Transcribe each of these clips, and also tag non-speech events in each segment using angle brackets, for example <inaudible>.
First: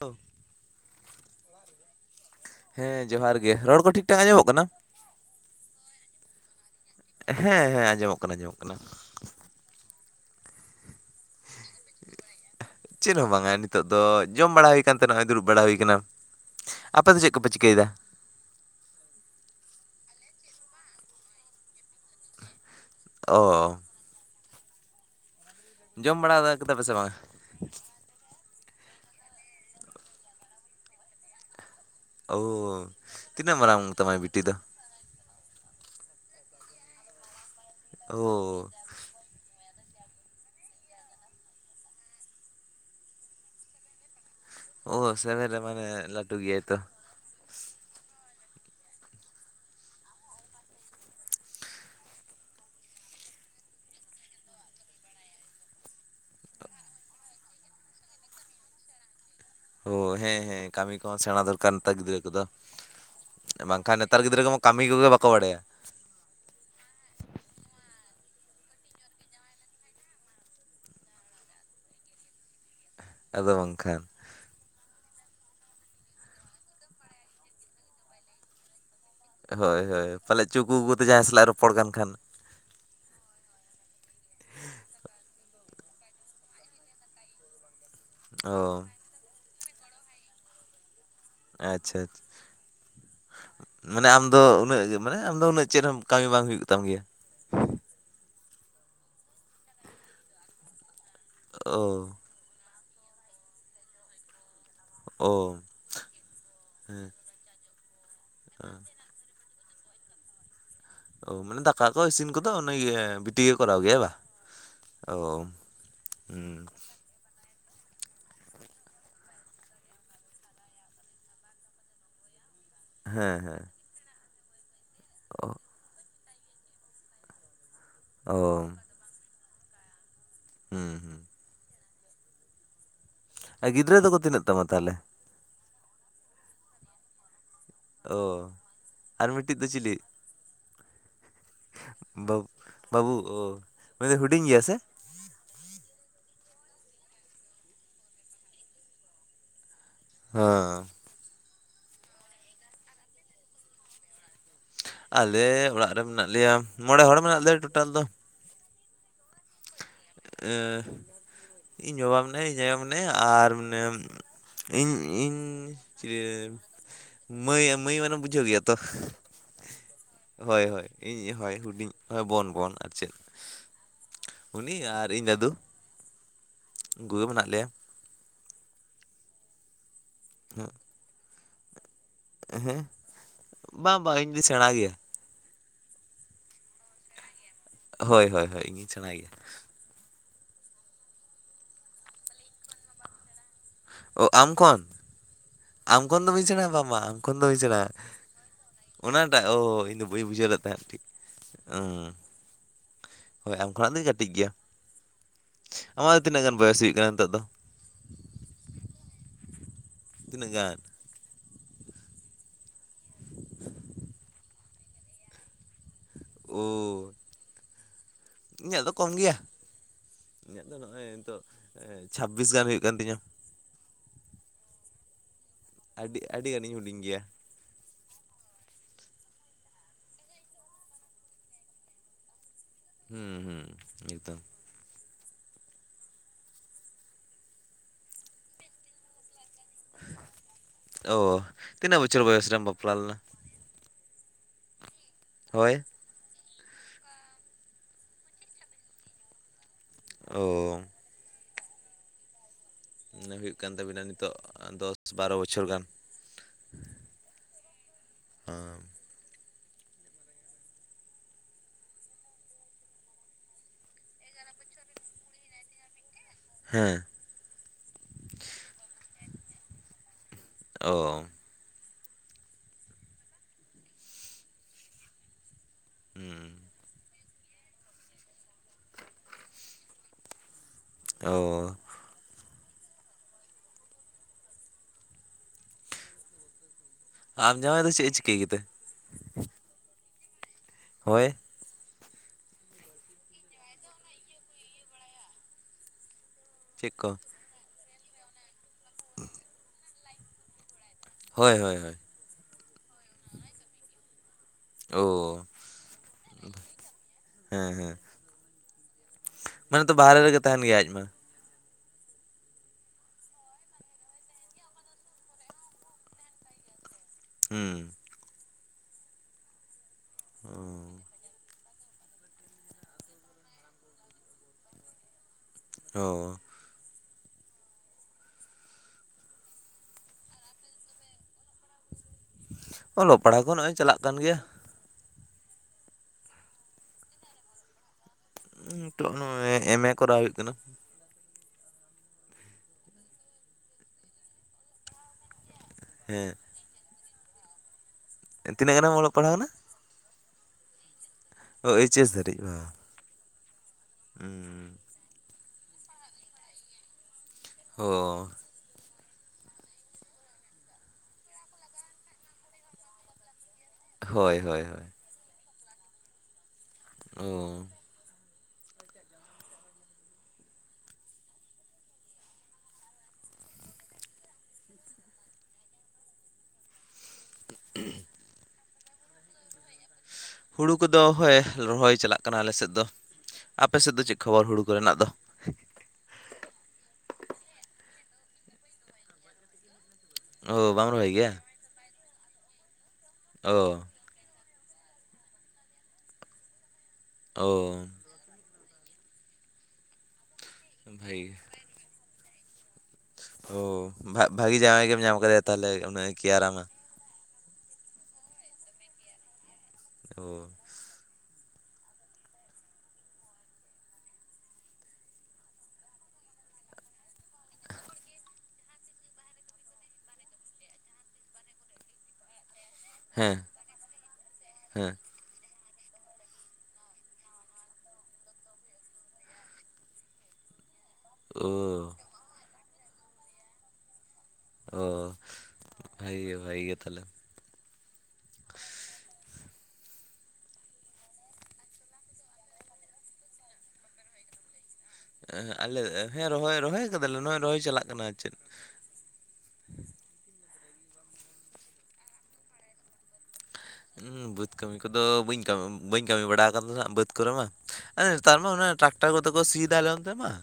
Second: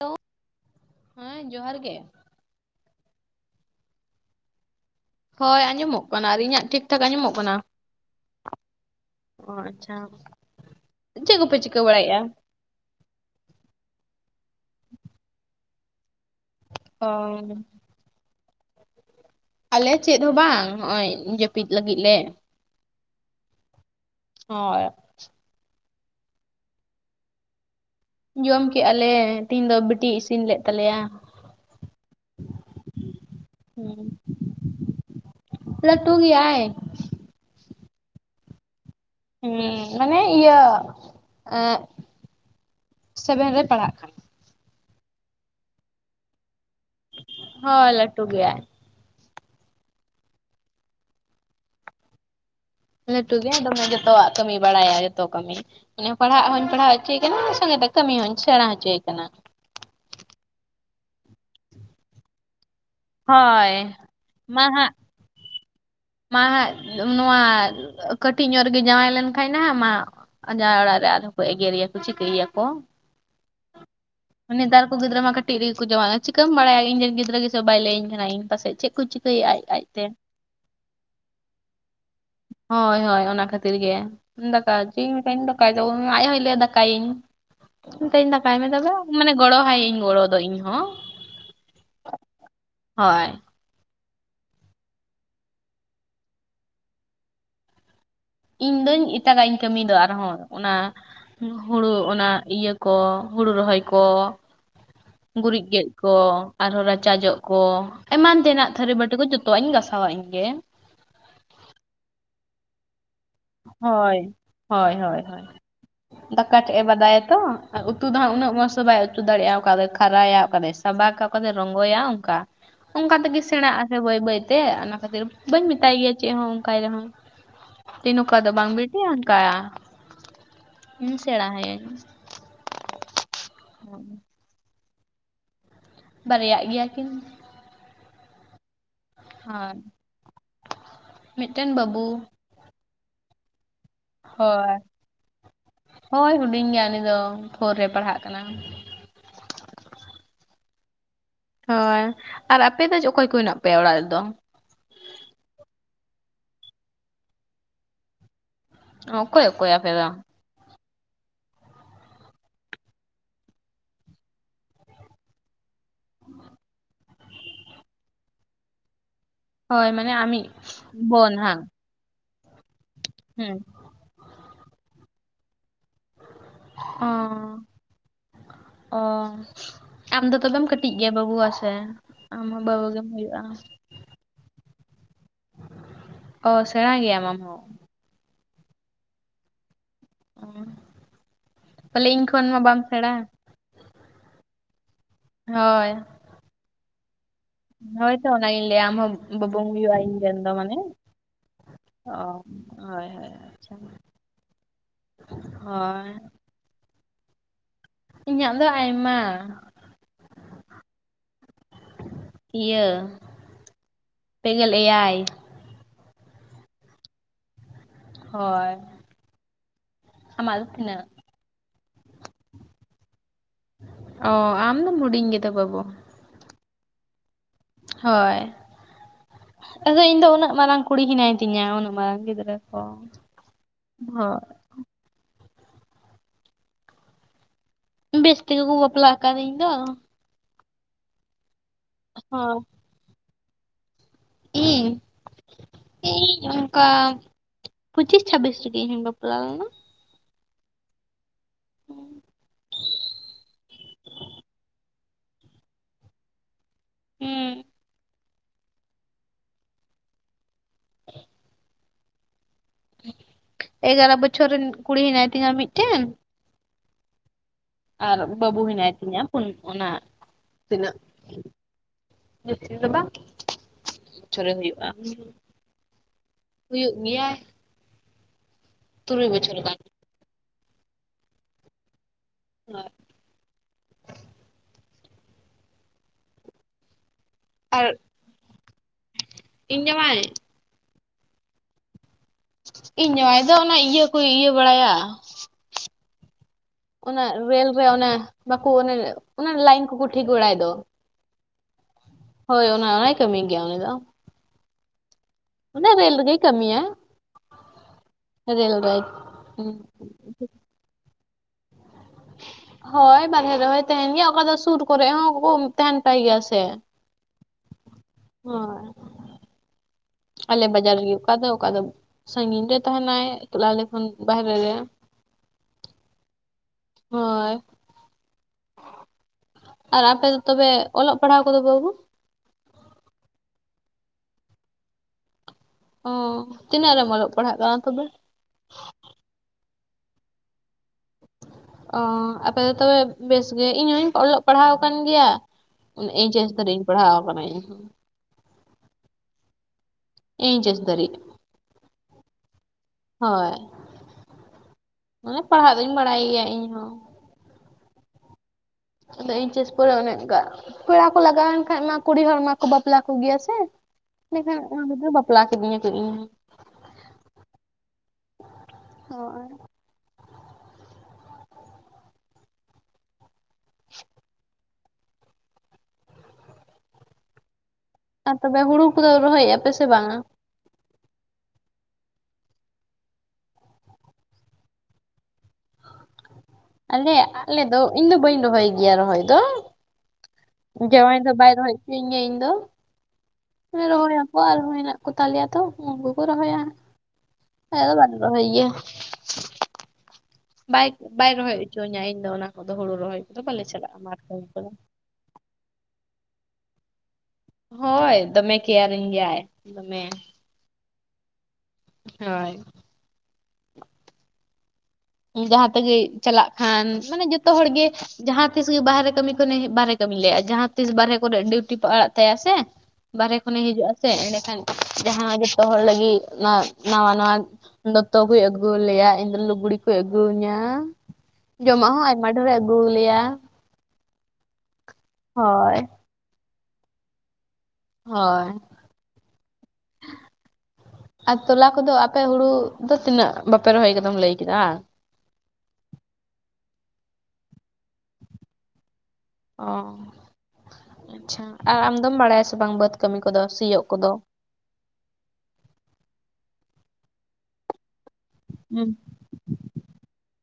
Hello, ᱦᱮᱸ ᱡᱚᱦᱟᱨ ᱜᱮ᱾ ᱦᱮᱸ ᱡᱚᱦᱟᱨ ᱜᱮ ᱨᱚᱲ ᱠᱚ ᱴᱷᱤᱠ ᱴᱷᱟᱠ ᱟᱸᱡᱚᱢᱚᱜ ᱠᱟᱱᱟ? ᱦᱳᱭ ᱟᱸᱡᱚᱢᱚᱜ ᱠᱟᱱᱟ, ᱟᱨ ᱤᱧᱟᱹᱜ ᱴᱷᱤᱠ ᱴᱷᱟᱠ ᱟᱸᱡᱚᱢᱚᱜ ᱠᱟᱱᱟ? ᱦᱮᱸ ᱦᱮᱸ ᱟᱸᱡᱚᱢᱚᱜ ᱠᱟᱱᱟ ᱟᱸᱡᱚᱢᱚᱜ ᱠᱟᱱᱟ ᱚ ᱟᱪᱪᱷᱟ, ᱪᱮᱜ ᱠᱚᱯᱮ ᱪᱤᱠᱟᱹ ᱵᱟᱲᱟᱭᱮᱜᱼᱟ? ᱪᱮᱫ ᱦᱚᱸ ᱵᱟᱝᱟ ᱱᱤᱛᱚᱜ ᱫᱚ ᱡᱚᱢ ᱵᱟᱲᱟ ᱦᱩᱭᱠᱟᱱ ᱛᱮ ᱱᱚ-ᱚᱭ ᱫᱩᱲᱩᱵ ᱵᱟᱲᱟ ᱦᱩᱭᱠᱟᱱᱟ᱾ ᱚ ᱟᱯᱮ ᱫᱚ ᱪᱮᱜ ᱠᱚᱯᱮ ᱪᱤᱠᱟᱹᱭᱮᱫᱟ ᱟᱞᱮ ᱪᱮᱫ ᱦᱚᱸ ᱵᱟᱝ ᱦᱚᱸᱜᱼᱚᱭ ᱡᱟᱹᱯᱤᱫ ᱞᱟᱹᱜᱤᱫ ᱞᱮ᱾ ᱚᱻᱚ ᱾ <unintelligible> ᱡᱚᱢ ᱵᱟᱲᱟ <unintelligible> ᱠᱮᱫᱟ ᱯᱮ ᱥᱮ ᱵᱟᱝ? ᱡᱚᱢ ᱠᱮᱜᱼᱟᱞᱮ ᱛᱮᱦᱤᱧ ᱫᱚ ᱵᱤᱴᱤᱭ ᱤᱥᱤᱱ ᱞᱮᱫ ᱛᱟᱞᱮᱭᱟ᱾ ᱚᱻ ᱛᱤᱱᱟᱹᱜ ᱢᱟᱨᱟᱝ ᱦᱩᱸ ᱛᱟᱢᱟᱭ ᱵᱤᱴᱤ ᱫᱚ? ᱞᱟᱹᱴᱩ ᱜᱮᱭᱟᱭ᱾ ᱳᱻᱳ ᱦᱩᱸ ᱢᱟᱱᱮ ᱤᱭᱟᱹ ᱮᱸᱜ ᱥᱮᱵᱮᱱ ᱨᱮᱭ ᱯᱟᱲᱟᱜ ᱠᱟᱱᱟ᱾ ᱚ ᱥᱮᱵᱮᱱ ᱨᱮ ᱢᱟᱱᱮ ᱞᱟᱹᱴᱩ ᱜᱮᱭᱟᱭ ᱛᱚ᱾ ᱦᱳ ᱞᱟᱹᱴᱩ ᱜᱮᱭᱟᱭ᱾ ᱞᱟᱹᱴᱩ ᱜᱮᱭᱟᱭ ᱫᱚᱢᱮ ᱡᱚᱛᱚᱣᱟᱜ ᱠᱟᱹᱢᱤ ᱵᱟᱲᱟᱭᱟᱭ ᱡᱚᱛᱚ ᱠᱟᱹᱢᱤ᱾ <unintelligible> ᱯᱟᱲᱦᱟᱜ ᱦᱚᱧ ᱯᱟᱲᱦᱟᱣ ᱦᱚᱪᱚᱭᱮ ᱠᱟᱱᱟ ᱥᱚᱸᱜᱮᱛᱮ ᱠᱟᱹᱢᱤ ᱦᱚᱧ ᱥᱮᱬᱟ ᱦᱚᱪᱚᱭᱮ ᱠᱟᱱᱟ᱾ ᱚ ᱦᱮᱸ ᱦᱮᱸ ᱠᱟᱹᱢᱤ ᱠᱚᱦᱚᱸ ᱥᱮᱬᱟ ᱫᱚᱨᱠᱟᱨ ᱱᱮᱛᱟᱨ ᱜᱤᱫᱽᱨᱟᱹ ᱠᱚᱫᱚ᱾ ᱦᱳᱭ ᱵᱟᱝᱠᱷᱟᱱ ᱱᱮᱛᱟᱨ ᱜᱤᱫᱽᱨᱟᱹ ᱠᱚᱢᱟ ᱠᱟᱹᱢᱤ ᱠᱚᱜᱮ ᱵᱟᱠᱚ ᱵᱟᱰᱟᱭᱟ᱾ ᱢᱟ ᱦᱟᱸᱜ ᱱᱚᱣᱟ ᱠᱟᱹᱴᱤᱡ ᱧᱚᱜ ᱨᱮᱜᱮ ᱡᱟᱶᱟᱭ ᱞᱮᱱᱠᱷᱟᱡ ᱱᱟᱦᱟᱸᱜ ᱢᱟ᱾ <unintelligible> ᱚᱲᱟᱜ ᱨᱮ ᱟᱨᱦᱚᱸ ᱠᱚ ᱮᱜᱨᱮᱭᱟ ᱠᱚ ᱪᱤᱠᱟᱹᱭᱮᱭᱟ ᱠᱚ᱾ ᱟᱫᱚ ᱵᱟᱝᱠᱷᱟᱱ᱾ ᱱᱮᱛᱟᱨ ᱠᱚ ᱜᱤᱫᱽᱨᱟᱹ ᱢᱟ ᱠᱟᱹᱴᱤᱡ ᱨᱮᱜᱮ ᱡᱟᱶᱟᱭᱚᱜ-ᱟ ᱪᱮᱠᱟᱢ ᱵᱟᱲᱟᱭᱟ ᱤᱧ ᱨᱮᱱ ᱜᱤᱫᱽᱨᱟᱹ ᱜᱮ ᱥᱮ ᱵᱟᱭ ᱞᱟᱹᱭᱟᱹᱧ ᱠᱟᱱᱟ ᱤᱧ ᱯᱟᱥᱮᱡ ᱪᱮᱫ ᱠᱚ ᱪᱤᱠ <unintelligible> ᱦᱳᱭ ᱦᱳᱭ ᱯᱟᱞᱮᱡ ᱪᱚ ᱩᱠᱩ ᱩᱠᱩᱛᱮ ᱡᱟᱦᱟᱸᱭ ᱥᱟᱞᱟᱜ ᱮ ᱨᱚᱯᱚᱲ ᱠᱟᱱ ᱠᱷᱟᱱ᱾ ᱦᱳᱭ ᱦᱳᱭ ᱚᱱᱟ ᱠᱷᱟᱹᱛᱤᱨ ᱜᱮ᱾ ᱫᱟᱠᱟ ᱚᱪᱚ ᱭᱟᱹᱧ ᱵᱟᱠᱷᱟᱡ ᱫᱟᱠᱟᱭ ᱛᱟᱵᱚ ᱢᱮ ᱟᱭ <unintelligible> ᱦᱚᱸᱭ ᱞᱟᱹᱭᱟ ᱫᱟᱠᱟᱭᱤᱧ᱾ ᱢᱮᱛᱟᱭᱟᱹᱧ ᱚ ᱫᱟᱠᱟᱭ ᱢᱮ ᱛᱚᱵᱮ, ᱢᱟᱱᱮ ᱜᱚᱲᱚ ᱦᱟᱭᱟᱹᱧ ᱜᱚᱲᱚ ᱫᱚ ᱤᱧ ᱦᱚᱸ᱾ ᱟᱪᱷᱟ ᱟᱪᱷᱟ᱾ ᱦᱳᱭ ᱢᱟᱱᱮ ᱟᱢᱫᱚ ᱩᱱᱟᱹᱜ ᱜᱮ, ᱢᱟᱱᱮ ᱟᱢ ᱫᱚ ᱩᱱᱟᱹᱜ ᱪᱮᱫ ᱦᱚᱸ ᱠᱟᱹᱢᱤ ᱵᱟᱝ ᱦᱩᱭᱩᱜ ᱛᱟᱢ ᱜᱮᱭᱟ᱾ ᱤᱧ ᱫᱚᱧ ᱮᱴᱟᱜᱟᱜ ᱤᱧ ᱠᱟᱹᱢᱤ ᱫᱚ ᱟᱨᱦᱚᱸ ᱚᱱᱟ ᱦᱩᱲᱩ ᱚ ᱚᱱᱟ ᱤᱭᱟᱹ <unintelligible> ᱦᱩᱲᱩ ᱨᱚᱦᱚᱭ ᱠᱚ᱾ ᱚ ᱜᱩᱨᱤᱡ ᱜᱮᱡ ᱠᱚ ᱟᱨᱦᱚᱸ ᱦᱮᱸ ᱨᱟᱪᱟ ᱡᱚᱜ ᱠᱚ ᱮᱢᱟᱱ ᱛᱮᱱᱟᱜ ᱛᱷᱟᱹᱨᱤ ᱵᱟᱹᱴᱤ, <unintelligible> ᱡᱚᱛᱚᱣᱟᱜ ᱤᱧ ᱜᱟᱥᱟᱣᱟ ᱤᱧ ᱜᱮ᱾ ᱚ ᱢᱟᱱᱮ ᱫᱟᱠᱟ ᱠᱚ ᱤᱥᱤᱱ ᱠᱚ ᱫᱚ ᱩᱱᱤᱜᱮ᱾ <unintelligible> ᱦᱳᱭ ᱦᱳᱭ ᱦᱳᱭ ᱦᱳᱭ ᱫᱟᱠᱟ ᱦᱩᱸ ᱴᱷᱮᱜ ᱮ ᱵᱟᱰᱟᱭᱟᱛᱚ᱾ ᱩᱛᱩ ᱫᱚ ᱦᱟᱸᱜ ᱩᱱᱟᱹᱜ ᱢᱚᱸᱡᱽ ᱫᱚ ᱵᱟᱭ ᱩᱛᱩ ᱫᱟᱲᱮᱜᱼᱟ ᱚᱠᱟ ᱫᱚᱭ ᱠᱷᱟᱨᱟᱭᱟ ᱚᱠᱟ ᱫᱚᱭ ᱥᱟᱵᱟᱠᱟ ᱚᱠᱟᱫᱚᱭ ᱨᱚᱝᱜᱚᱭᱟ ᱚᱱᱠᱟ᱾ ᱚᱱᱠᱟ ᱦᱮᱸ ᱛᱮᱜᱮ ᱦᱮᱸ ᱥᱮᱬᱟᱜ ᱟᱥᱮ ᱵᱟᱹᱭ ᱵᱟᱹᱭᱛᱮ ᱚᱱᱟ ᱠᱷᱟᱹᱛᱤᱨ ᱚ ᱵᱟᱹᱧ ᱢᱮᱛᱟᱭ ᱜᱮᱭᱟ ᱪᱮᱫ ᱦᱚᱸ ᱚᱱᱠᱟᱭ ᱨᱮᱦᱚᱸ᱾ ᱱᱚᱝᱠᱟ ᱚ ᱫᱚ ᱵᱟᱝ ᱵᱤᱴᱤ ᱚᱱᱠᱟ, ᱦᱩᱸ ᱤᱧ ᱦᱩᱸ ᱥᱮᱬᱟ ᱦᱟᱹᱭᱟᱹᱧ᱾ <unintelligible> ᱜᱤᱫᱽᱨᱟᱹ ᱫᱚᱠᱚ ᱛᱤᱱᱟᱹᱜ ᱛᱟᱢᱟ ᱛᱟᱦᱚᱞᱮ? ᱵᱟᱨᱭᱟᱜ ᱜᱮᱭᱟ ᱠᱤᱱ᱾ ᱚ ᱟᱨ ᱢᱤᱫᱴᱮᱡ ᱫᱚ ᱦᱳᱭ ᱪᱤᱞᱤ? ᱢᱤᱫᱴᱮᱱ ᱵᱟᱹᱵᱩ ᱵᱟᱹᱼᱼ ᱵᱟᱹᱵᱩ ᱚ᱾ ᱩᱱᱤ ᱫᱚ ᱦᱩᱰᱤᱧ ᱜᱮᱭᱟ ᱥᱮ ᱦᱳᱭ, ᱦᱳᱭ ᱦᱩᱰᱤᱧ ᱜᱮᱭᱟ ᱩᱱᱤ ᱫᱚ, ᱯᱷᱳᱨ ᱨᱮᱭ ᱯᱟᱲᱦᱟᱜ ᱠᱟᱱᱟ᱾ ᱦᱮᱸ ᱦᱳᱭ ᱟᱨ ᱟᱯᱮ ᱫᱚ ᱚᱠᱚᱭ ᱠᱚ ᱦᱮᱱᱟᱜ ᱯᱮᱭᱟ ᱚᱲᱟᱜ ᱨᱮᱫᱚ ᱟᱞᱮ ᱚᱲᱟᱜ ᱨᱮ ᱢᱮᱱᱟᱜ ᱞᱮᱭᱟ ᱢᱚᱬᱮ ᱦᱚᱲ ᱢᱮᱱᱟᱜ ᱞᱮᱭᱟ ᱴᱳᱴᱟᱞ ᱫᱚ᱾ ᱚ ᱠᱚᱭ ᱠᱚᱭ ᱯᱷᱮ ᱫᱚ ᱤᱧ ᱡᱚᱵᱟ ᱢᱮᱱᱟ ᱤᱧᱟᱭ ᱢᱮᱱᱟᱭ ᱟᱨ ᱢᱟᱱᱮ -ᱤᱧ ᱤᱧ ᱪ <inaudible> ᱢᱟᱹᱭ ᱢᱟᱹᱭ ᱢᱟᱱᱮᱢ ᱵᱩᱡᱷᱟᱹᱣ ᱜᱮᱭᱟ ᱛᱚ ᱦᱳᱭ ᱢᱟᱱᱮ ᱟᱢᱤᱡ ᱦᱳᱭ ᱦᱳᱭ ᱤᱧ ᱵᱳᱱ ᱦᱳᱭ ᱦᱩᱰᱤᱧ ᱵᱳᱱ ᱵᱳᱱ ᱟᱨ ᱪᱮᱫ ᱦᱮᱸ ᱩᱱᱤ ᱟᱨ ᱤᱧ ᱫᱟᱫᱩ ᱦᱸᱚ ᱩᱱᱠᱩ ᱜᱮ ᱢᱮᱱᱟᱜ ᱞᱮᱭᱟ ᱚ᱾ ᱟᱢ ᱫᱚ ᱛᱚᱵᱮᱢ ᱠᱟᱹᱴᱤᱡ ᱜᱮᱭᱟ ᱵᱟᱹᱵᱩ ᱣᱟ ᱥᱮ ᱟᱢ ᱦᱚᱸ ᱦᱮᱸ ᱵᱟᱹᱵᱩ ᱜᱮᱢ ᱦᱩᱭᱩᱜᱼᱟ᱾ ᱵᱟᱝ ᱵᱟᱝ ᱤᱧᱩᱧ ᱥᱮᱬᱟ ᱜᱮᱭᱟ ᱚ ᱥᱮᱬᱟ ᱜᱮᱭᱟᱢ ᱦᱚᱸ ᱦᱳᱭ ᱦᱳᱭ ᱦᱳᱭ ᱤᱧ ᱥᱮᱬᱟᱭ ᱜᱮᱭᱟ ᱚ ᱵᱚᱞᱮ ᱤᱧ ᱠᱷᱚᱱ ᱢᱟ ᱵᱟᱢ ᱥᱮᱬᱟ ᱟ᱾ ᱚ ᱟᱢ ᱠᱷᱚᱱ ᱦᱳᱭ ᱟᱢ ᱠᱷᱚᱱ ᱫᱚ ᱵᱟᱹᱧ ᱥᱮᱬᱟ ᱵᱟᱝ ᱛᱚᱠᱷᱚᱱ <inaudible> ᱫᱚ ᱦᱩᱭᱧ <inaudible> ᱪᱟᱞᱟᱜᱼᱟ ᱦᱳᱭᱛᱚ ᱚᱱᱟᱜᱤᱧ ᱞᱟᱹᱭᱟ ᱟᱢᱦᱚᱸ ᱚᱱᱟᱴᱟᱜ ᱚ ᱵᱟᱹᱵᱩᱢ ᱦᱩᱭᱩᱜᱼᱟ ᱤᱧ ᱫᱚ ᱵᱟᱹᱧ ᱨᱮᱱ ᱵᱩᱡᱷᱟᱹᱣ ᱞᱮᱫ ᱢᱟᱱᱮ ᱛᱟᱦᱮᱸᱫ ᱴᱤᱠ ᱚ ᱦᱳᱭ ᱦᱳᱭ ᱟᱢ ᱠᱷᱚᱱᱟᱜ ᱫᱚᱧ ᱠᱟᱹᱴᱤᱡ ᱜᱮᱭᱟ᱾ ᱦᱳᱭ ᱟᱢᱟᱜ ᱫᱚ ᱛᱤᱱᱟᱹᱜ ᱜᱟᱱ ᱵᱚᱭᱮᱥ ᱦᱩᱭᱩᱜ ᱠᱟᱱᱟ ᱱᱤᱛᱚᱜ ᱫᱚ ᱤᱧᱟᱹᱜ ᱫᱚ ᱟᱭᱢᱟ ᱛᱤᱱᱟᱹᱜ ᱜᱟᱱ ᱤᱭᱟᱹ ᱯᱮᱜᱮᱞ ᱮᱭᱟᱭ᱾ ᱳ ᱦᱳᱭ ᱤᱧᱟᱹᱜ ᱫᱚ ᱠᱚᱢ ᱜᱮᱭᱟ ᱟᱢᱟᱜ ᱤᱧᱟᱹᱜ ᱫᱚ ᱱᱚᱜ ᱚᱜ ᱛᱤᱱᱟᱹᱜ? ᱱᱤᱛᱚᱜ ᱪᱷᱟᱵᱵᱤᱥ ᱜᱟᱱ ᱦᱩᱭᱩᱜ ᱠᱟᱱ ᱛᱤᱧᱟᱹ᱾ ᱚ ᱟᱢᱫᱚᱢ ᱦᱩᱰᱤᱧ ᱜᱮᱫᱚ ᱵᱟᱹᱵᱩ ᱟᱹᱰᱤ ᱟᱹᱰᱤ ᱜᱟᱱᱤᱧ ᱦᱩᱰᱤᱧ ᱜᱮᱭᱟ᱾ ᱦᱳᱭ ᱟᱫᱚ ᱤᱧ ᱫᱚ ᱩᱱᱟᱹᱜ ᱢᱟᱨᱟᱝ ᱠᱩᱲᱤ ᱦᱮᱱᱟᱭ ᱛᱤᱧᱟᱹ ᱩᱱᱟᱹᱜ ᱢᱟᱨᱟᱝ ᱜᱤᱫᱽᱨᱟᱹ ᱠᱚ ᱦᱩᱸ ᱦᱩᱸ <inaudible> ᱮᱫᱚᱢ ᱦᱳᱭ ᱵᱮᱥ ᱛᱮᱜᱮ ᱠᱚ ᱵᱟᱯᱞᱟ ᱟᱠᱟᱫᱤᱧ ᱫᱚ ᱚ ᱛᱤᱱᱟᱜ ᱵᱚᱪᱷᱚᱨ ᱦᱳᱭ ᱵᱚᱭᱮᱥᱨᱮᱢ ᱵᱟᱯᱞᱟ ᱞᱮᱱᱟ ᱤᱧ ᱦᱳᱭ ᱤᱧ. ᱚᱱᱠᱟ ᱯᱩᱪᱤᱥ ᱪᱷᱟᱯᱵᱤᱥ ᱨᱮᱜᱤ ᱤᱧ ᱵᱟᱯᱞᱟ ᱞᱮᱱᱟ᱾ ᱳ ᱦᱮᱸ <inaudible> ᱦᱩᱭᱩᱜ ᱠᱟᱱ ᱛᱟᱵᱤᱱᱟ ᱱᱤᱛᱚᱜ ᱫᱚᱥ ᱵᱟᱨᱚ ᱵᱚᱪᱷᱚᱨ ᱜᱟᱱ᱾ ᱦᱮᱸ ᱦᱟᱢ ᱮᱜᱟᱨᱚ ᱵᱚᱪᱷᱚᱨ ᱨᱮᱱ ᱠᱩᱲᱤ ᱦᱮᱱᱟᱭ ᱛᱤᱧᱟᱹ ᱢᱤᱫᱴᱮᱱ ᱦᱮᱸ ᱟᱨ ᱵᱟᱹᱵᱩ ᱦᱮᱱᱟᱭ ᱛᱤᱧᱟᱹ ᱚᱱᱟ ᱛᱤᱱᱟᱹᱜ- ᱚ ᱡᱟᱹᱥᱛᱤ ᱫᱚ ᱵᱟᱝ ᱵᱚᱪᱷᱚᱨᱮ ᱦᱩᱭᱩᱜᱼᱟ᱾ ᱦᱮᱸ ᱦᱩᱭᱩᱜ ᱜᱮᱭᱟᱭ -ᱛᱩᱨᱩᱭ ᱵᱚᱪᱷᱚᱨ ᱜᱟᱱ᱾ ᱳ ᱦᱳᱭ ᱟᱢ ᱧᱟᱶᱟᱭ ᱟᱨ ᱫᱚ ᱪᱮᱫ ᱮ ᱪᱤᱠᱟᱹᱭ ᱜᱮᱛᱮ ᱤᱧ ᱡᱟᱢᱟᱭ ᱦᱳᱭ ᱤᱧ ᱡᱟᱶᱟᱭ ᱫᱚ ᱚᱱᱟ ᱤᱭᱟᱹ ᱠᱚᱭ ᱤᱭᱟᱹ ᱵᱟᱲᱟᱭᱟ ᱪᱮᱫ ᱠᱚ ᱚᱱᱟ ᱨᱮᱞ ᱨᱮ ᱚᱱᱟ ᱵᱟᱠᱩ ᱚᱱᱮ ᱚᱱᱟ ᱞᱟᱭᱤᱱ ᱠᱚ ᱠᱚ ᱴᱷᱤᱠ ᱵᱟᱲᱟᱭ ᱫᱚ ᱦᱳᱭ ᱦᱳᱭ ᱦᱳᱭ ᱦᱳᱭ ᱚᱱᱟ ᱚᱱᱟᱭ ᱠᱟᱹᱢᱤ ᱜᱮᱭᱟ ᱩᱱᱤ ᱫᱚ ᱳ ᱚᱱᱟ ᱨᱮᱞ ᱨᱮᱜᱮᱭ ᱠᱟᱹᱢᱤᱭᱟ ᱦᱮᱸ ᱦᱮᱸ ᱵᱮᱞ ᱨᱮ <unintelligible> ᱢᱟᱱᱮ ᱛᱚ ᱵᱟᱦᱨᱮ ᱨᱮᱜᱮ ᱛᱟᱦᱮᱱ ᱜᱮᱭᱟ ᱟᱡ ᱢᱟ ᱦᱳᱭ ᱵᱟᱦᱨᱮ ᱨᱮᱦᱚᱸᱭ ᱛᱟᱦᱮᱱ ᱜᱮᱭᱟ ᱚᱠᱟ ᱫᱚ ᱥᱩᱨ ᱠᱚᱨᱮ ᱦᱚᱸ ᱛᱟᱦᱮᱱ ᱛᱟᱭ ᱜᱮᱭᱟ ᱥᱮ ᱦᱩᱸ ᱦᱳᱛ ᱟᱞᱮ <unintelligible> ᱡᱟᱨ ᱜᱮ ᱚᱠᱟ ᱫᱚ ᱚᱠᱟ ᱫᱚ ᱥᱟᱸᱜᱤᱧ ᱨᱮ ᱛᱟᱦᱮᱱᱟᱭ ᱮᱠᱞᱟ ᱡᱚᱠᱷᱚᱱ ᱵᱟᱦᱨᱮ ᱨᱮ ᱚ ᱦᱳᱭ ᱟᱨ ᱟᱯᱮ ᱫᱚ ᱛᱚᱵᱮ ᱚᱞᱚᱜ ᱯᱟᱲᱦᱟᱣ ᱠᱚᱫᱚ ᱵᱟᱹᱵᱩ ᱚᱞᱚᱜ ᱯᱟᱲᱦᱟᱣ ᱠᱚ ᱱᱚᱜᱼᱚᱭ ᱪᱟᱞᱟᱜ ᱠᱟᱱ ᱜᱮᱭᱟ ᱚ ᱛᱤᱱᱟᱹᱜ ᱨᱮᱢ ᱚᱞᱚᱜ ᱯᱟᱲᱦᱟᱜ ᱠᱟᱱᱟ ᱛᱚᱵᱮ ᱱᱤᱛᱚᱜ ᱱᱚᱜ -ᱚᱭ ᱮᱢᱮ ᱠᱚᱨᱟᱣ ᱦᱩᱭᱩᱜ ᱠᱟᱱᱟ ᱚ ᱟᱯᱮ ᱫᱚ ᱛᱚᱵᱮ ᱵᱮᱥ ᱜᱮ ᱤᱧ ᱦᱚᱧ ᱚᱞᱚᱜ ᱯᱟᱲᱦᱟᱣ ᱠᱟᱱ ᱜᱮᱭᱟ ᱮᱭᱤᱪ ᱦᱮᱸ ᱮᱥ ᱫᱷᱟᱨᱤᱡ ᱤᱧ ᱯᱟᱲᱦᱟᱣ ᱠᱟᱱᱟ ᱤᱧ ᱦᱚ ᱛᱤᱱᱟᱹᱜ ᱜᱟᱱᱮᱢ ᱚᱞ ᱯᱟᱲᱦᱟᱣ ᱱᱟ ᱮᱭᱤᱪ ᱮᱥ ᱫᱷᱟᱨᱤᱡ ᱚ ᱮᱭᱤᱪ ᱮᱥ ᱫᱷᱟᱹᱨᱤᱡ ᱵᱟᱝ ᱦᱳᱭ ᱩᱸ ᱢᱟᱱᱮ ᱯᱟᱲᱦᱟᱜ ᱫᱩᱧ ᱵᱟᱲᱟᱭ ᱜᱮᱭᱟ ᱤᱧ ᱦᱚᱸ ᱦᱳᱭ ᱟᱫᱚ ᱮᱭᱤᱪᱮᱥ ᱯᱚᱨᱮ ᱚᱱᱮ ᱚᱱᱠᱟ ᱯᱮᱲᱟ ᱠᱚ ᱞᱟᱜᱟᱣᱮᱱ ᱠᱷᱟᱱ ᱢᱟ ᱠᱩᱲᱤ ᱦᱚᱲ ᱢᱟᱠᱚ ᱵᱟᱯᱞᱟ ᱠᱚᱜᱮᱭᱟ ᱥᱮ ᱦᱳᱭ ᱮᱸᱰᱮᱠᱷᱟᱱ ᱦᱳᱭ ᱦᱳᱭ ᱟᱫᱚ ᱠᱚ ᱵᱟᱯᱞᱟ ᱠᱤᱫᱤᱧᱟ ᱠᱚ ᱤᱧ ᱦᱚᱸ ᱳ ᱦᱚ ᱚᱭ <unintelligible> ᱟᱨ ᱛᱚᱵᱮ ᱦᱩᱲᱩ ᱠᱚᱫᱚ ᱨᱚᱦᱚᱭᱮᱫᱼᱟ ᱯᱮ ᱥᱮ ᱵᱟᱝᱟ ᱦᱩᱲᱩ ᱠᱚᱫᱚ ᱦᱳᱭ ᱨᱚᱦᱚᱭ ᱪᱟᱞᱟᱜ ᱠᱟᱱᱟ ᱟᱞᱮᱥᱮᱫ ᱫᱚ ᱟᱯᱮᱥᱮᱫ ᱫᱚ ᱪᱮᱫ ᱠᱷᱚᱵᱚᱨ ᱦᱩᱲᱩ ᱠᱚᱨᱮᱱᱟᱜ ᱫᱚ ᱟᱞᱮ ᱟᱞᱮ ᱫᱚ ᱤᱧ ᱫᱚ ᱵᱟᱹᱧ ᱨᱚᱦᱚᱭ ᱜᱮᱭᱟ ᱨᱚᱦᱚᱭ ᱫᱚ ᱚ ᱵᱟᱢ ᱨᱚᱦᱚᱭ ᱡᱟᱶᱟᱭ ᱫᱚ ᱜᱮᱭᱟ ᱵᱟᱭ ᱨᱚᱦᱚᱭ ᱦᱚᱪᱚᱭᱧ ᱜᱮᱭᱟ ᱤᱧ ᱫᱚ ᱚ ᱨᱚᱦᱚᱭᱟ <unintelligible> ᱟᱨᱦᱚᱸ ᱦᱮᱱᱟᱜ ᱠᱚᱛᱟᱞᱮᱭᱟ ᱛᱚ ᱩᱱᱠᱩ ᱠᱚ ᱨᱚᱦᱚᱭᱟ ᱚ ᱦᱟᱜ ᱟᱞᱮ ᱫᱚ ᱵᱟᱞᱮ ᱨᱚᱦᱚᱭ ᱜᱮᱭᱟ ᱵᱟᱭ ᱵᱟᱭ ᱵᱷᱟᱜᱮ ᱨᱚᱦᱚᱭ ᱚᱪᱚᱣᱧᱟ ᱤᱧ ᱫᱚ ᱚᱱᱟ ᱠᱚᱫᱚ ᱦᱩᱲᱩ ᱨᱚᱦᱚᱭ ᱠᱚᱫᱚ ᱚ ᱵᱟᱞᱮ ᱪᱟᱞᱟᱜᱼᱟ ᱢᱟᱴ ᱵᱷᱟᱜ ᱠᱟᱹᱢᱤ ᱵᱷᱟᱜᱤ ᱠᱚᱫᱚ ᱡᱟᱶᱟᱭ ᱜᱮᱢ ᱧᱟᱢ ᱠᱟᱫᱮᱭᱟ ᱛᱟᱦᱚᱞᱮ ᱩᱱᱟᱜ ᱮ ᱠᱮᱭᱟᱨᱟᱢᱟ ᱦᱳᱭ ᱫᱚᱢᱮ ᱠᱮᱭᱟᱨᱤᱧ ᱜᱮᱭᱟᱭ ᱫᱚᱢᱮ ᱚ ᱦᱳᱭ ᱡᱟᱦᱟᱸ ᱛᱮᱜᱮ ᱪᱟᱞᱟᱜ ᱠᱷᱟᱱ ᱢᱟᱱᱮ ᱡᱚᱛᱚ ᱦᱚᱲ ᱜᱮ ᱡᱟᱦᱟᱸ ᱡᱟᱦᱟᱸ ᱛᱤᱥ ᱜᱮ ᱵᱟᱨᱦᱮ ᱠᱟᱹᱢᱤ ᱠᱷᱚᱱ ᱵᱟᱨᱦᱮ ᱠᱟᱹᱢᱤᱧ ᱞᱟ. ᱭᱮᱜ-ᱟ ᱡᱟᱦᱟᱸ ᱛᱤᱥ ᱵᱟᱦᱨᱮ ᱠᱚᱨᱮ ᱰᱤᱩᱴᱤ ᱯᱟᱲᱟᱜ ᱛᱟᱭᱟ ᱥᱮ ᱵᱟᱦᱨᱮ ᱦᱮᱸ ᱠᱷᱚᱱᱮ ᱦᱤᱡᱩᱜ ᱟ ᱥᱮ ᱮᱸᱰᱮᱠᱷᱟᱱ ᱦᱮᱸ ᱡᱟᱦᱟᱸ ᱡᱚᱛᱚ ᱦᱚᱲ ᱞᱟᱹᱜᱤᱫ ᱚᱱᱟ ᱱᱟᱶᱟ ᱱᱟᱶᱟ ᱫᱚᱛᱚ ᱠᱚᱭ ᱟᱹᱜᱩ ᱣᱟᱞᱮᱭᱟ ᱤᱧ ᱫᱚ ᱞᱩᱜᱽᱲᱤ ᱠᱚ ᱠᱚᱭ ᱟᱹᱜᱩᱣᱟᱧᱟ ᱚ ᱡᱚᱢᱟᱜ ᱦᱚᱸ ᱟᱭᱢᱟ ᱰᱷᱨᱮ ᱮ ᱟᱹᱜᱩᱣᱟᱞᱮᱭᱟ ᱚ ᱦᱳᱭ ᱵᱷᱟᱜᱤ ᱜᱮ ᱵᱷᱟᱜᱤ ᱜᱮ ᱛᱟᱦᱚᱞᱮ ᱦᱳᱭ ᱾ ᱟᱨ ᱛᱚᱞᱟ ᱠᱚᱫᱚ ᱟᱯᱮ ᱦᱩᱲᱩ ᱫᱚ ᱛᱤᱱᱟᱹᱜ ᱵᱟᱯᱮ ᱨᱚᱦᱚᱭ ᱠᱟᱫᱟᱢ ᱞᱟᱹᱭ ᱠᱮᱫᱟ ᱾ ᱸ ᱟᱞᱮ ᱦᱮᱸ ᱨᱚᱦᱚᱭ ᱨᱚᱦᱚᱭ ᱠᱟᱫᱟᱞᱮ ᱱᱚᱜᱼᱚᱭ ᱨᱚᱦᱚᱭ ᱪᱟᱞᱟᱜ ᱠᱟᱱᱟ ᱪᱮᱫ ᱾ ᱚ ᱟᱪᱪᱷᱟ ᱾ ᱟᱨ ᱟᱢᱫᱚᱢ ᱵᱟᱲᱟᱭᱟ ᱥᱮ ᱵᱟᱝ ᱵᱟᱹᱫᱽ ᱠᱟᱹᱢᱤ ᱠᱚᱫᱚ ᱥᱤᱭᱳᱜ ᱠᱚᱫᱚ? ᱦᱩᱸ ᱵᱟᱹᱫᱽ ᱠᱟᱹᱢᱤ ᱠᱚᱫᱚ ᱵᱟᱹᱧ ᱠᱟᱹᱢᱤ ᱵᱟᱹᱧ ᱠᱟᱹᱢᱤ ᱵᱟᱲᱟ ᱟᱠᱟᱫᱟ ᱦᱟᱸᱜ ᱵᱟᱹᱫᱽ ᱠᱚᱨᱮ ᱢᱟ ᱱᱮᱛᱟᱨ ᱢᱟ ᱦᱩᱸ, ᱴᱨᱟᱠᱴᱟᱨ ᱠᱚᱛᱮ ᱠᱚ ᱥᱤ ᱫᱟ ᱟᱞᱮ ᱚᱱᱛᱮ ᱢᱟ ᱾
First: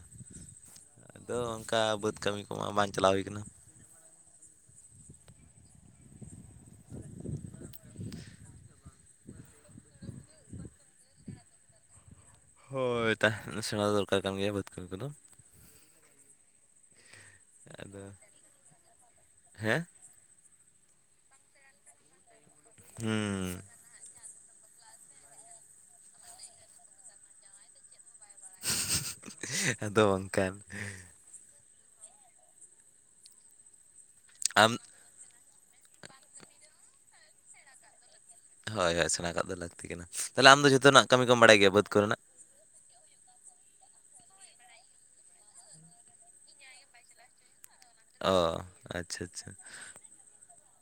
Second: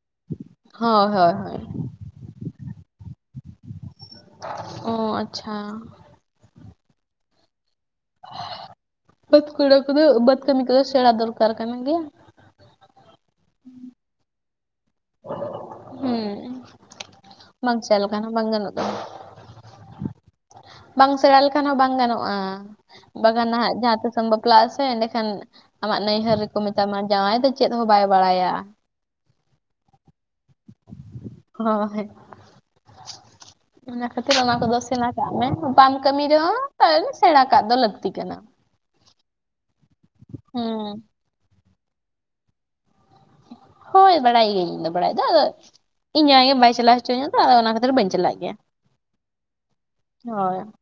ᱦᱳᱭ ᱦᱳᱭ ᱟᱫᱚ ᱦᱳᱭ ᱚᱱᱠᱟ ᱵᱟᱹᱫᱽ ᱠᱟᱹᱢᱤ ᱠᱚᱢᱟ ᱵᱟᱝ ᱪᱟᱞᱟᱣ ᱦᱩᱭ ᱠᱟᱱᱟ ᱾ ᱚ ᱟᱪᱪᱷᱟ ᱾ ᱵᱟᱹᱫᱽ ᱠᱩᱲᱟ ᱠᱚ ᱵᱟᱹᱫᱽ ᱠᱟᱹᱢᱤ ᱠᱚᱫᱚ ᱥᱮᱲᱟ ᱫᱚᱨᱠᱟᱨ ᱠᱟᱱᱟ ᱜᱮᱭᱟ ᱾ ᱦᱳᱭ ᱛᱟᱦᱮ ᱥᱮᱬᱟ ᱫᱚᱨᱠᱟᱨ ᱠᱟᱱ ᱜᱮᱭᱟ ᱵᱟᱹᱫᱽ ᱠᱟᱹᱢᱤ ᱠᱚᱫᱚ ᱦᱩᱸ ᱵᱟᱝ ᱟᱫᱚ ᱥᱮᱱ ᱞᱮᱠᱷᱟᱱ ᱦᱚᱸ ᱵᱟᱝ ᱜᱟᱱᱚᱜ ᱠᱟᱱᱟ ᱾ ᱦᱮᱸ ᱾ ᱵᱟᱝ ᱥᱮᱬᱟ ᱞᱮᱠᱷᱟᱱ ᱦᱚᱸ ᱵᱟᱝ ᱜᱟᱱᱚᱜᱼᱟ ᱵᱟᱜᱟᱱ ᱦᱩᱸ ᱱᱟᱦᱜ ᱡᱟᱦᱟᱸ ᱛᱤᱥᱚᱢ ᱵᱟᱯ ᱵᱟᱯᱞᱟᱜ ᱟᱥᱮ ᱮᱸᱰᱮᱠᱷᱟᱱ ᱟᱢᱟᱜ ᱱᱭᱦᱟᱹᱨ ᱨᱮᱠᱚ ᱢᱮᱛᱟᱢᱟ ᱡᱟᱶᱟᱭ ᱫᱚ ᱪᱮᱫ ᱦᱚᱸ ᱵᱟᱭ ᱵᱟᱲᱟᱭᱟ ᱾ ᱟᱫᱚ ᱚᱱᱠᱟᱱ ᱦᱳᱭ ᱚᱱᱟ ᱠᱷᱟᱹᱛᱤᱨ ᱚᱱᱟ ᱠᱚ ᱟᱢ ᱫᱚ ᱥᱮᱬᱟ ᱠᱟᱜ ᱢᱮ ᱾ ᱵᱟᱢ ᱠᱟᱹᱢᱤ ᱨᱮᱦᱚᱸ <unintelligible> ᱥᱮᱬᱟ ᱠᱟᱜ ᱫᱚ ᱞᱟᱹᱠᱛᱤ ᱠᱟᱱᱟ ᱾ ᱦᱳᱭ ᱦᱳᱭ ᱾ ᱥᱮᱬᱟ ᱠᱟᱜ ᱫᱚ ᱞᱟᱹᱠᱛᱤ ᱠᱟᱱᱟ ᱾ ᱛᱟᱦᱚᱞᱮ ᱟᱢ ᱫᱚ ᱦᱩᱸ ᱡᱷᱚᱛᱚᱱᱟᱜ ᱠᱟᱹᱢᱤ ᱠᱚᱢ ᱵᱟᱲᱟᱭ ᱜᱮᱭᱟ ᱵᱟᱹᱫᱽ ᱠᱚᱨᱮᱱᱟᱜ ᱾ ᱦᱳᱭ ᱾ ᱵᱟᱲᱟᱭ ᱜᱤᱭᱟᱹ ᱤᱧ ᱫᱚ ᱵᱟᱲᱟᱭ ᱫᱚ ᱟᱫᱚ ᱤᱧ ᱟᱭᱳ ᱵᱟᱭ ᱪᱟᱞᱟᱜᱣ <unintelligible> ᱟᱫᱚ ᱚᱱᱟ ᱠᱷᱟᱹᱛᱤᱨ ᱵᱟᱹᱧ ᱪᱟᱞᱟᱜ ᱜᱮᱭᱟ ᱚ ᱟᱪᱪᱷᱟ ᱾ ᱦᱳᱭ ᱾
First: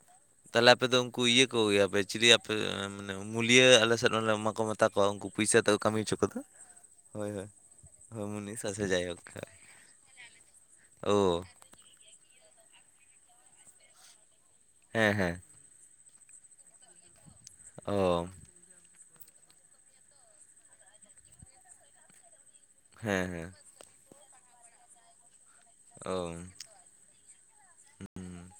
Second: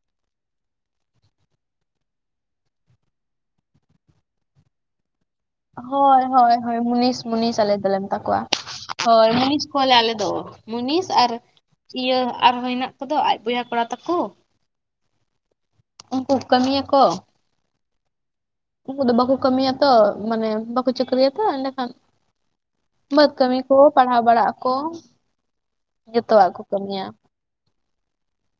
ᱛᱟᱦᱞᱮ ᱟᱯᱮ ᱫᱚ ᱩᱱᱠᱩ ᱤᱭᱟᱹ ᱠᱚᱜᱮᱭᱟ ᱯᱮ ᱪᱤᱞᱤ ᱟᱯᱮ ᱢᱟᱱᱮ ᱢᱩᱞᱭᱟᱹ ᱟᱞᱮ ᱥᱮᱫ ᱮᱢᱟ ᱠᱚ ᱛᱟᱠᱚᱣᱟ ᱩᱱᱠᱩ ᱯᱩᱭᱥᱟ ᱛᱟᱠᱚ ᱠᱟᱹᱢᱤ ᱦᱚᱪᱚ ᱦᱳᱭ ᱠᱚᱫᱚ ᱦᱳᱭ ᱦᱳᱭ ᱾ ᱢᱩᱱᱤᱥ ᱦᱳᱭ ᱦᱳᱭ ᱢᱩᱱᱤᱥ ᱟᱞᱮ ᱫᱚᱞᱮ ᱢᱮᱛᱟ ᱦᱳᱭ ᱠᱚᱣᱟ ᱢᱩᱱᱤᱥ ᱟ ᱥᱮ ᱡᱟᱭᱦᱳᱠ ᱦᱳᱭ ᱢᱩᱱᱤᱥ ᱠᱚᱣᱟᱞᱮ ᱟᱞᱮ ᱫᱚ ᱢᱩᱱᱤᱥ ᱟᱨ ᱳ ᱤᱭᱟᱹ ᱟᱨᱦᱚᱸ ᱦᱮᱱᱟᱜ ᱠᱚᱫᱚ ᱟᱡ ᱵᱚᱭᱦᱟ ᱠᱚᱲᱟ ᱛᱟᱠᱚ ᱦᱮᱸ ᱦᱮᱸ ᱾ ᱩᱱᱠᱩ ᱠᱟᱹᱢᱤᱭᱟᱠᱚ ᱚ ᱾ ᱩᱱᱠᱩ ᱫᱚ ᱵᱟᱠᱚ ᱠᱟᱹᱢᱤᱭᱟ ᱛᱚ ᱢᱟᱱᱮ ᱵᱟᱠᱚ ᱪᱷᱟᱹᱠᱨᱤᱭᱟ ᱛᱚ ᱮᱸᱰᱮᱠᱷᱟᱱ ᱦᱮᱸ ᱵᱟᱹᱫᱽ ᱦᱮᱸ ᱠᱟᱹᱢᱤ ᱠᱚ ᱯᱟᱲᱦᱟᱣ ᱵᱟᱲᱟᱜ ᱟᱠᱚ ᱚ ᱡᱚᱛᱚᱣᱟᱜ ᱠᱚ ᱠᱟᱹᱢᱤᱭᱟ ᱾ ᱦᱩᱸ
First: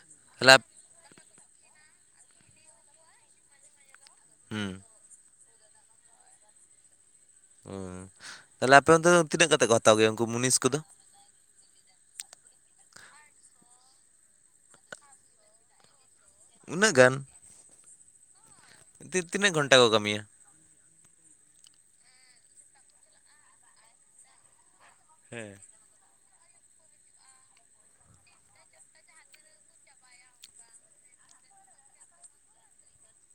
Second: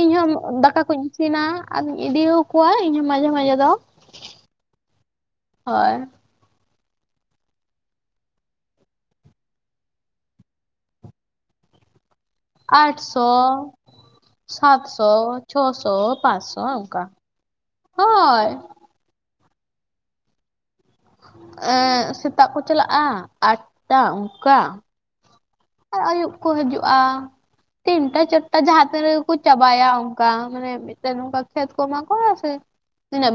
ᱤᱧᱦᱚᱸ ᱛᱟᱦᱚᱞᱮ ᱟᱯ- ᱫᱟᱠᱟ ᱠᱚᱧ ᱤᱥᱤᱱᱟ ᱟᱨ ᱤᱧ ᱤᱫᱤᱚᱣᱟ ᱤᱧ ᱦᱚ ᱢᱟᱡᱷᱮ ᱢᱟᱡᱷᱮ ᱫᱚ ᱾ ᱦᱩᱸ ᱾ ᱦᱳᱭ ᱾ ᱚ ᱛᱟᱦᱞᱮ ᱟᱯᱮ ᱚᱱᱛᱮ ᱫᱚ ᱛᱤᱱᱟᱹᱜ ᱠᱟᱛᱮ ᱠᱚ ᱦᱟᱛᱟᱣ ᱜᱮᱭᱟ ᱩᱱᱠᱩ ᱢᱩᱱᱤᱥ ᱠᱚᱫᱚ? ᱟᱴ ᱥᱚ ᱥᱟᱛ ᱥᱚ ᱪᱷᱚ ᱥᱚ ᱯᱟᱸᱪᱥᱚ ᱩᱱᱟᱹᱜ ᱝᱠᱟ ᱜᱟᱱ ᱦᱳᱭ ᱾ ᱛᱤ ᱛᱤᱱᱟᱹᱜ ᱜᱷᱚᱱᱴᱟ ᱠᱚ ᱠᱟᱹᱢᱤᱭᱟ? ᱮᱸ ᱥᱮᱛᱟᱜ ᱠᱚ ᱪᱟᱞᱟᱜᱼᱟ ᱟᱴᱴᱟ ᱚᱝᱠᱟ ᱦᱮᱸ ᱾ ᱟᱨ ᱟᱹᱭᱩᱵ ᱠᱚ ᱦᱤᱡᱩᱜᱼᱟ ᱾ ᱛᱤᱱᱴᱟ ᱪᱟᱴᱴᱟ ᱡᱟᱦᱟᱸ ᱛᱤᱱᱟ ᱜᱮ ᱠᱚ ᱪᱟᱵᱟᱭᱟ ᱚᱱᱠᱟ ᱢᱟᱱᱮ ᱾ <unintelligible> ᱠᱟ ᱠᱷᱮᱛ ᱠᱚᱢᱟ ᱠᱚ ᱥᱮ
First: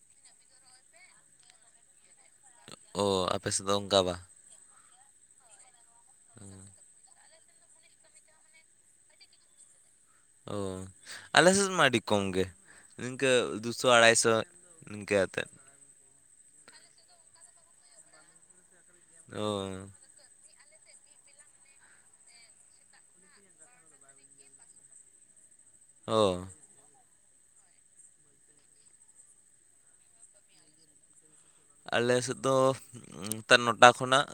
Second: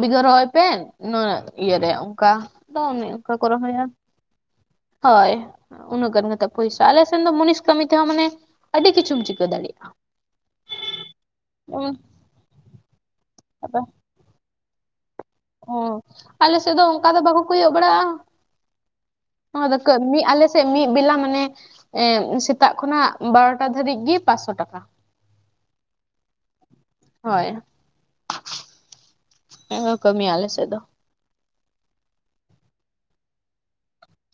ᱵᱤᱜᱷᱟ ᱨᱚᱦᱚᱭ ᱯᱮ ᱱᱚᱣᱟ ᱤᱭᱟᱹ ᱨᱮ <unintelligible> ᱚᱱᱮ ᱚ ᱚᱱᱠᱟ ᱠᱚ ᱟᱯᱮ ᱥᱮᱫ ᱫᱚ ᱨᱚᱦᱚᱭᱟ ᱚᱱᱠᱟ ᱵᱟ ᱦᱳᱭ ᱩᱱᱟᱹᱜ ᱜᱟᱱ ᱠᱟᱛᱮ ᱯᱚᱭᱥᱟ ᱟᱞᱮ ᱥᱮ <unintelligible> ᱢᱩᱱᱤᱥ ᱠᱟᱹᱢᱤ ᱛᱮᱦᱚᱸ ᱢᱟᱱᱮ ᱟᱹᱰᱤ ᱠᱤᱪᱷᱩᱢ ᱪᱤᱠᱟᱹ ᱫᱟᱲᱮᱭᱟᱜᱼᱟ ᱾ ᱚ ᱟᱞᱮ ᱥᱮᱫ ᱢᱟ ᱟᱹᱰᱤ ᱠᱚᱢ ᱜᱮ ᱱᱤᱝᱠᱟᱹ ᱫᱩᱥᱚ ᱟᱲᱟᱭᱥᱚ ᱤᱱᱠᱟᱹ ᱟᱛᱮ ᱚ ᱟᱞᱮ ᱥᱮᱫ ᱫᱚ ᱚᱱᱠᱟ ᱫᱚ ᱵᱟᱠᱚ ᱠᱚᱭᱚᱜ ᱵᱟᱲᱟᱜᱼᱟ ᱚ <unintelligible> ᱠᱟᱹᱢᱤ ᱟᱞᱮ ᱢᱤᱫ ᱵᱮᱞᱟ ᱢᱟᱱᱮ ᱮ ᱥᱮᱛᱟᱜ ᱠᱷᱚᱱᱟᱜ ᱵᱟᱨᱚᱴᱟ ᱫᱷᱵᱤᱡ ᱜᱮ ᱯᱟᱸᱪᱥᱚ ᱴᱟᱠᱟ ᱾ ᱚᱻ ᱦᱳᱭ ᱾ ᱫᱚᱢᱮ ᱠᱟᱹᱢᱤ ᱟᱞᱮ ᱥᱮᱫ ᱫᱚ ᱾ ᱟᱞᱮ ᱥᱮᱫ ᱫᱚ ᱱᱮᱛᱟᱨ ᱱᱚᱴᱟ ᱠᱷᱚᱱᱟᱜ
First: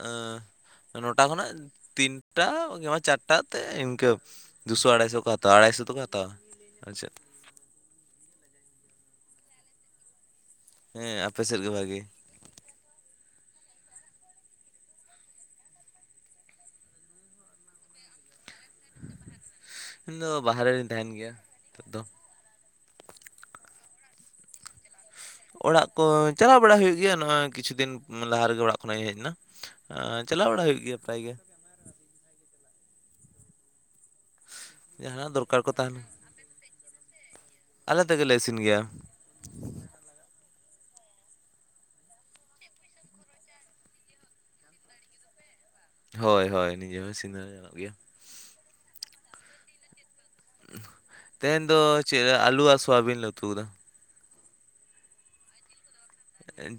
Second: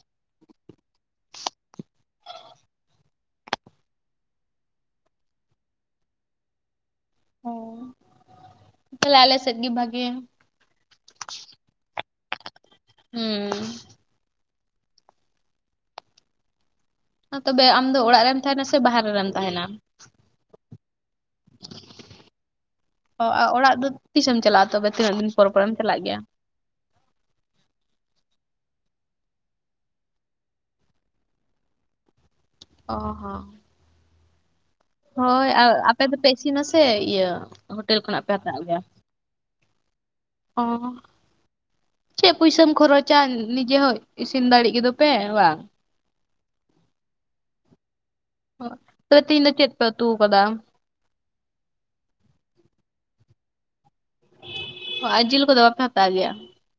ᱱᱚᱴᱟ ᱠᱷᱚᱱᱟᱜ ᱛᱤᱱᱴᱟ ᱪᱟᱴᱴᱟ ᱛᱮ ᱤᱱᱠᱟᱹ ᱫᱩᱥᱚ ᱟᱲᱟᱭᱥᱚ ᱠᱚ ᱦᱟᱛᱟᱣᱟ ᱟᱲᱟᱭᱥᱚ ᱫᱚᱠᱚ ᱦᱟᱛᱟᱣᱟ ᱾ ᱟᱨᱪᱮᱫᱼᱼ ᱦᱚ ᱛᱟᱞᱦᱮ ᱟᱞᱮ ᱥᱮᱫ ᱜᱤ ᱵᱷᱟᱹᱜᱮ, ᱦᱮᱸ ᱟᱯᱮ ᱥᱮᱫ ᱜᱮ ᱵᱷᱟᱜᱮ ᱾ ᱦᱩᱸ ᱟ ᱛᱚᱵᱮ ᱟᱢ ᱫᱚ ᱚᱲᱟᱜ ᱨᱮᱢ ᱛᱟᱦᱮᱱᱟ ᱥᱮ ᱵᱟᱦᱨᱮ ᱨᱮᱢ ᱛᱟᱦᱮᱱᱟ? ᱤᱧ ᱫᱚ ᱵᱟᱦᱟᱨᱮ ᱨᱤᱧ ᱛᱟᱸᱦᱮᱱ ᱜᱮᱭᱟ, ᱱᱤᱛᱚᱜᱼᱼ ᱚ ᱚᱜ ᱚᱲᱟᱜ ᱫᱚ ᱛᱤᱥᱮᱢ ᱪᱟᱞᱟᱜᱼᱟ ᱛᱚᱵᱮ ᱛᱤᱱᱟᱹᱜ ᱫᱤᱱ ᱯᱚᱨ ᱯᱚᱨᱮᱢ ᱚᱲᱟᱜ ᱪᱟᱞᱟᱜ ᱠᱚ ᱜᱮᱭᱟ? ᱪᱟᱞᱟᱣ ᱵᱟᱲᱟ ᱦᱩᱭᱩᱜ ᱜᱮᱭᱟ ᱱᱚᱜᱼᱚᱭ ᱠᱤᱪᱷᱩ ᱫᱤᱱ ᱞᱟᱦᱟ ᱨᱮᱜᱮ ᱚᱲᱟᱜ ᱠᱷᱚᱱᱟᱜ ᱤᱧ ᱦᱮᱡ ᱮᱱᱟ᱾ ᱪᱟᱞᱟᱣ ᱵᱟᱲᱟ ᱦᱩᱭᱩᱜ ᱜᱮᱭᱟ ᱯᱮᱨᱟᱭ ᱜᱮ ᱚ ᱦᱚᱸ, ᱡᱟᱦᱟᱱᱟᱜ ᱦᱳᱭ ᱫᱚᱨᱠᱟᱨ ᱠᱚ ᱟᱞ ᱛᱟᱦᱮᱱᱟ ᱟᱯᱮ ᱫᱚᱯᱮ ᱤᱥᱤᱱᱟ ᱥᱮ ᱤᱭᱟᱹ ᱦᱳᱴᱮᱞ ᱟᱞᱮ ᱠᱷᱚᱱᱟᱜ ᱯᱮ ᱛᱮᱜᱮᱞᱮ ᱦᱟᱛᱟ ᱤᱥᱤᱱ ᱟᱜᱩᱭᱟ ᱜᱮᱭᱟ ᱾ ᱚᱻ ᱦᱚᱜ ᱪᱮᱫ ᱯᱩᱭᱥᱟᱢ ᱠᱷᱚᱨᱚᱪᱟ ᱱᱤᱡᱮ ᱦᱚᱸ ᱤᱥᱤᱱ ᱫᱟᱲᱮᱜ ᱜᱮᱫᱚᱯᱮ ᱵᱟᱝ? ᱦᱳᱭ ᱦᱳᱭ ᱱᱤᱡᱮ ᱦᱚᱸ ᱤᱥᱤᱱ ᱫᱚ ᱜᱟᱱᱚᱜ ᱜᱮᱭᱟ ᱾ ᱛᱚ ᱛᱮᱦᱤᱧ ᱫᱚ ᱪᱮᱫ ᱯᱮ ᱩᱛᱩ ᱠᱟᱫᱟ? ᱛᱮᱦᱮᱧ ᱫᱚ ᱪᱮᱜ, ᱟᱞᱩ ᱟᱨ ᱥᱚᱣᱟᱵᱤᱱ ᱞᱮ ᱩᱛᱩ ᱟᱫᱟ ᱾ ᱦᱚᱸ ᱡᱤᱞ ᱠᱚᱫᱚ ᱵᱟᱯᱮ ᱦᱟᱛᱟᱣ ᱜᱮᱭᱟ᱾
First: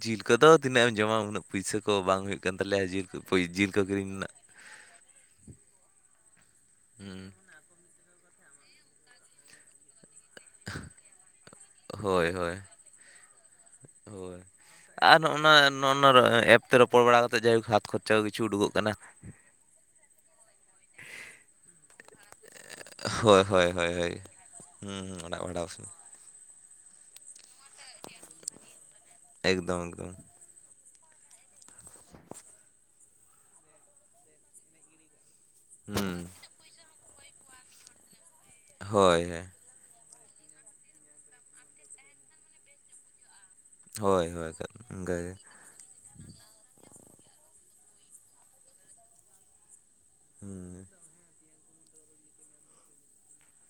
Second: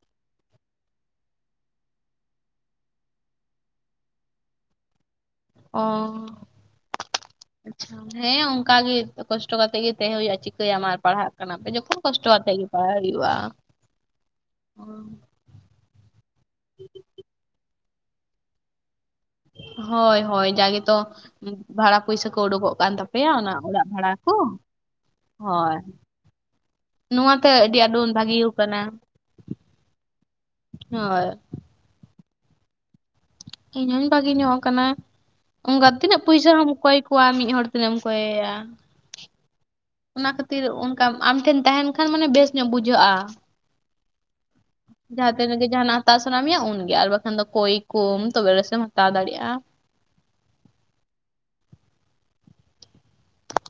ᱡᱤᱞ ᱠᱚᱫᱚ ᱛᱤᱱᱟᱹᱜ ᱮᱢ ᱡᱚᱢᱟ ᱩᱱᱟᱹᱜ ᱯᱩᱭᱥᱟᱹ ᱠᱚ ᱵᱟᱝ ᱦᱩᱭᱩᱜ ᱠᱟᱱ ᱛᱟᱞᱮᱭᱟ ᱡᱤᱞ ᱠᱚ ᱯᱚ ᱡᱤᱞ ᱠᱚ ᱠᱤᱨᱤᱧ ᱨᱮᱱᱟᱜ ᱾ <inaudible> ᱚ ᱟᱪᱪᱷᱟ ᱦᱮᱸ ᱚᱱᱠᱟ ᱜᱮ ᱾ ᱠᱚᱥᱴᱚ ᱠᱟᱛᱮ ᱜᱮ ᱛᱟᱦᱮᱸ ᱦᱩᱭᱩᱜᱼᱟ ᱪᱤᱠᱟᱹᱭᱟᱢ ᱟᱨ ᱯᱟᱲᱦᱟᱜ ᱠᱟᱱᱟᱯᱮ ᱡᱚᱠᱷᱚᱱ ᱠᱚᱥᱴᱚ ᱦᱳᱭ ᱠᱟᱛᱮ ᱦᱳᱭ ᱜᱮ ᱯᱟᱲᱦᱟᱜ ᱦᱩᱭᱩᱜᱼᱟ ᱾ ᱦᱳᱭ ᱟᱨ ᱱᱚᱜᱼᱱᱟ ᱱᱚᱱᱚ ᱮᱯ ᱛᱮ ᱨᱚᱯᱚᱲ ᱵᱟᱲᱟ ᱠᱟᱛᱮᱫ ᱡᱟᱭᱦᱳᱠ ᱦᱟᱛ ᱠᱷᱚᱨᱪᱟ ᱠᱤᱪᱷᱩ ᱩᱰᱩᱠᱚᱜ ᱠᱟᱱᱟ ᱾ ᱦᱳᱭ ᱦᱳᱭ ᱡᱟᱜᱮ ᱛᱚ ᱵᱷᱟᱲᱟ ᱯᱩᱭᱥᱟᱹ ᱠᱚ ᱩᱰᱩᱠᱚᱜ ᱠᱟᱱ ᱛᱟᱯᱮᱭᱟ ᱦᱳᱭ ᱚᱱᱟ ᱦᱳᱭ ᱚᱲᱟᱜ ᱦᱳᱭ ᱵᱷᱟᱲᱟ ᱦᱳᱭ ᱠᱚ ᱾ ᱦᱩᱸ ᱦᱩᱸ ᱚᱱᱟ ᱚᱰᱟᱣ ᱯᱟᱥᱮᱜ, ᱱᱚᱣᱟᱛᱮ ᱟᱹᱰᱤ ᱟᱸᱴ ᱵᱚᱱ ᱵᱷᱟᱹᱜᱤ ᱟᱠᱟᱱᱟ ᱾ ᱮᱠᱫᱚᱢ ᱮᱠᱫᱚᱢ ᱦᱚᱭ ᱤᱧ ᱦᱚᱸᱧ ᱵᱷᱟᱜᱤ ᱧᱚᱜ ᱠᱟᱱᱟ ᱚᱱᱠᱟ ᱦᱩᱸ ᱛᱤᱱᱟᱹᱜ ᱯᱚᱭᱥᱟ ᱦᱚᱢ ᱠᱚᱭ ᱠᱚᱣᱟ ᱢᱤᱫ ᱦᱚᱲ, ᱛᱱᱟᱹᱜ ᱮᱢ ᱠᱚᱭᱮᱭᱟ ᱦᱳᱭ ᱦᱮᱸ ᱚᱱᱟ ᱠᱷᱟᱹᱛᱤᱨ ᱚᱱᱠᱟ ᱟᱢ ᱴᱷᱮᱱ ᱛᱟᱦᱮᱱ ᱠᱷᱟᱱ ᱢᱟᱱᱮ ᱵᱮᱥ ᱧᱚᱜ ᱵᱩᱡᱷᱟᱹᱜᱼᱟ᱾ ᱦᱳᱭ ᱦᱳᱭ ᱡᱟᱦᱟᱸ ᱚᱱᱠᱟᱜᱮ <unintelligible> ᱨᱮᱜᱮ ᱡᱟᱦᱟᱸᱱᱟᱜ <unintelligible> ᱦᱟᱛᱟᱣ ᱥᱟᱱᱟ ᱢᱮᱭᱟ ᱩᱱᱜᱮ ᱟᱨ ᱵᱟᱠᱷᱟᱱ ᱫᱚ ᱠᱚᱭ ᱠᱚᱢ ᱛᱚᱵᱮ ᱨᱮᱥᱮᱢ ᱦᱟᱛᱟᱣ ᱫᱟᱲᱮᱭᱟᱜᱼᱟ᱾ ᱦᱩᱸ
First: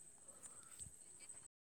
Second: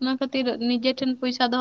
ᱚᱱᱟ ᱠᱷᱟᱹᱛᱤᱨ ᱱᱤᱡᱮ ᱴᱷᱮᱱ ᱯᱚᱭᱥᱟ ᱫᱚᱦᱚ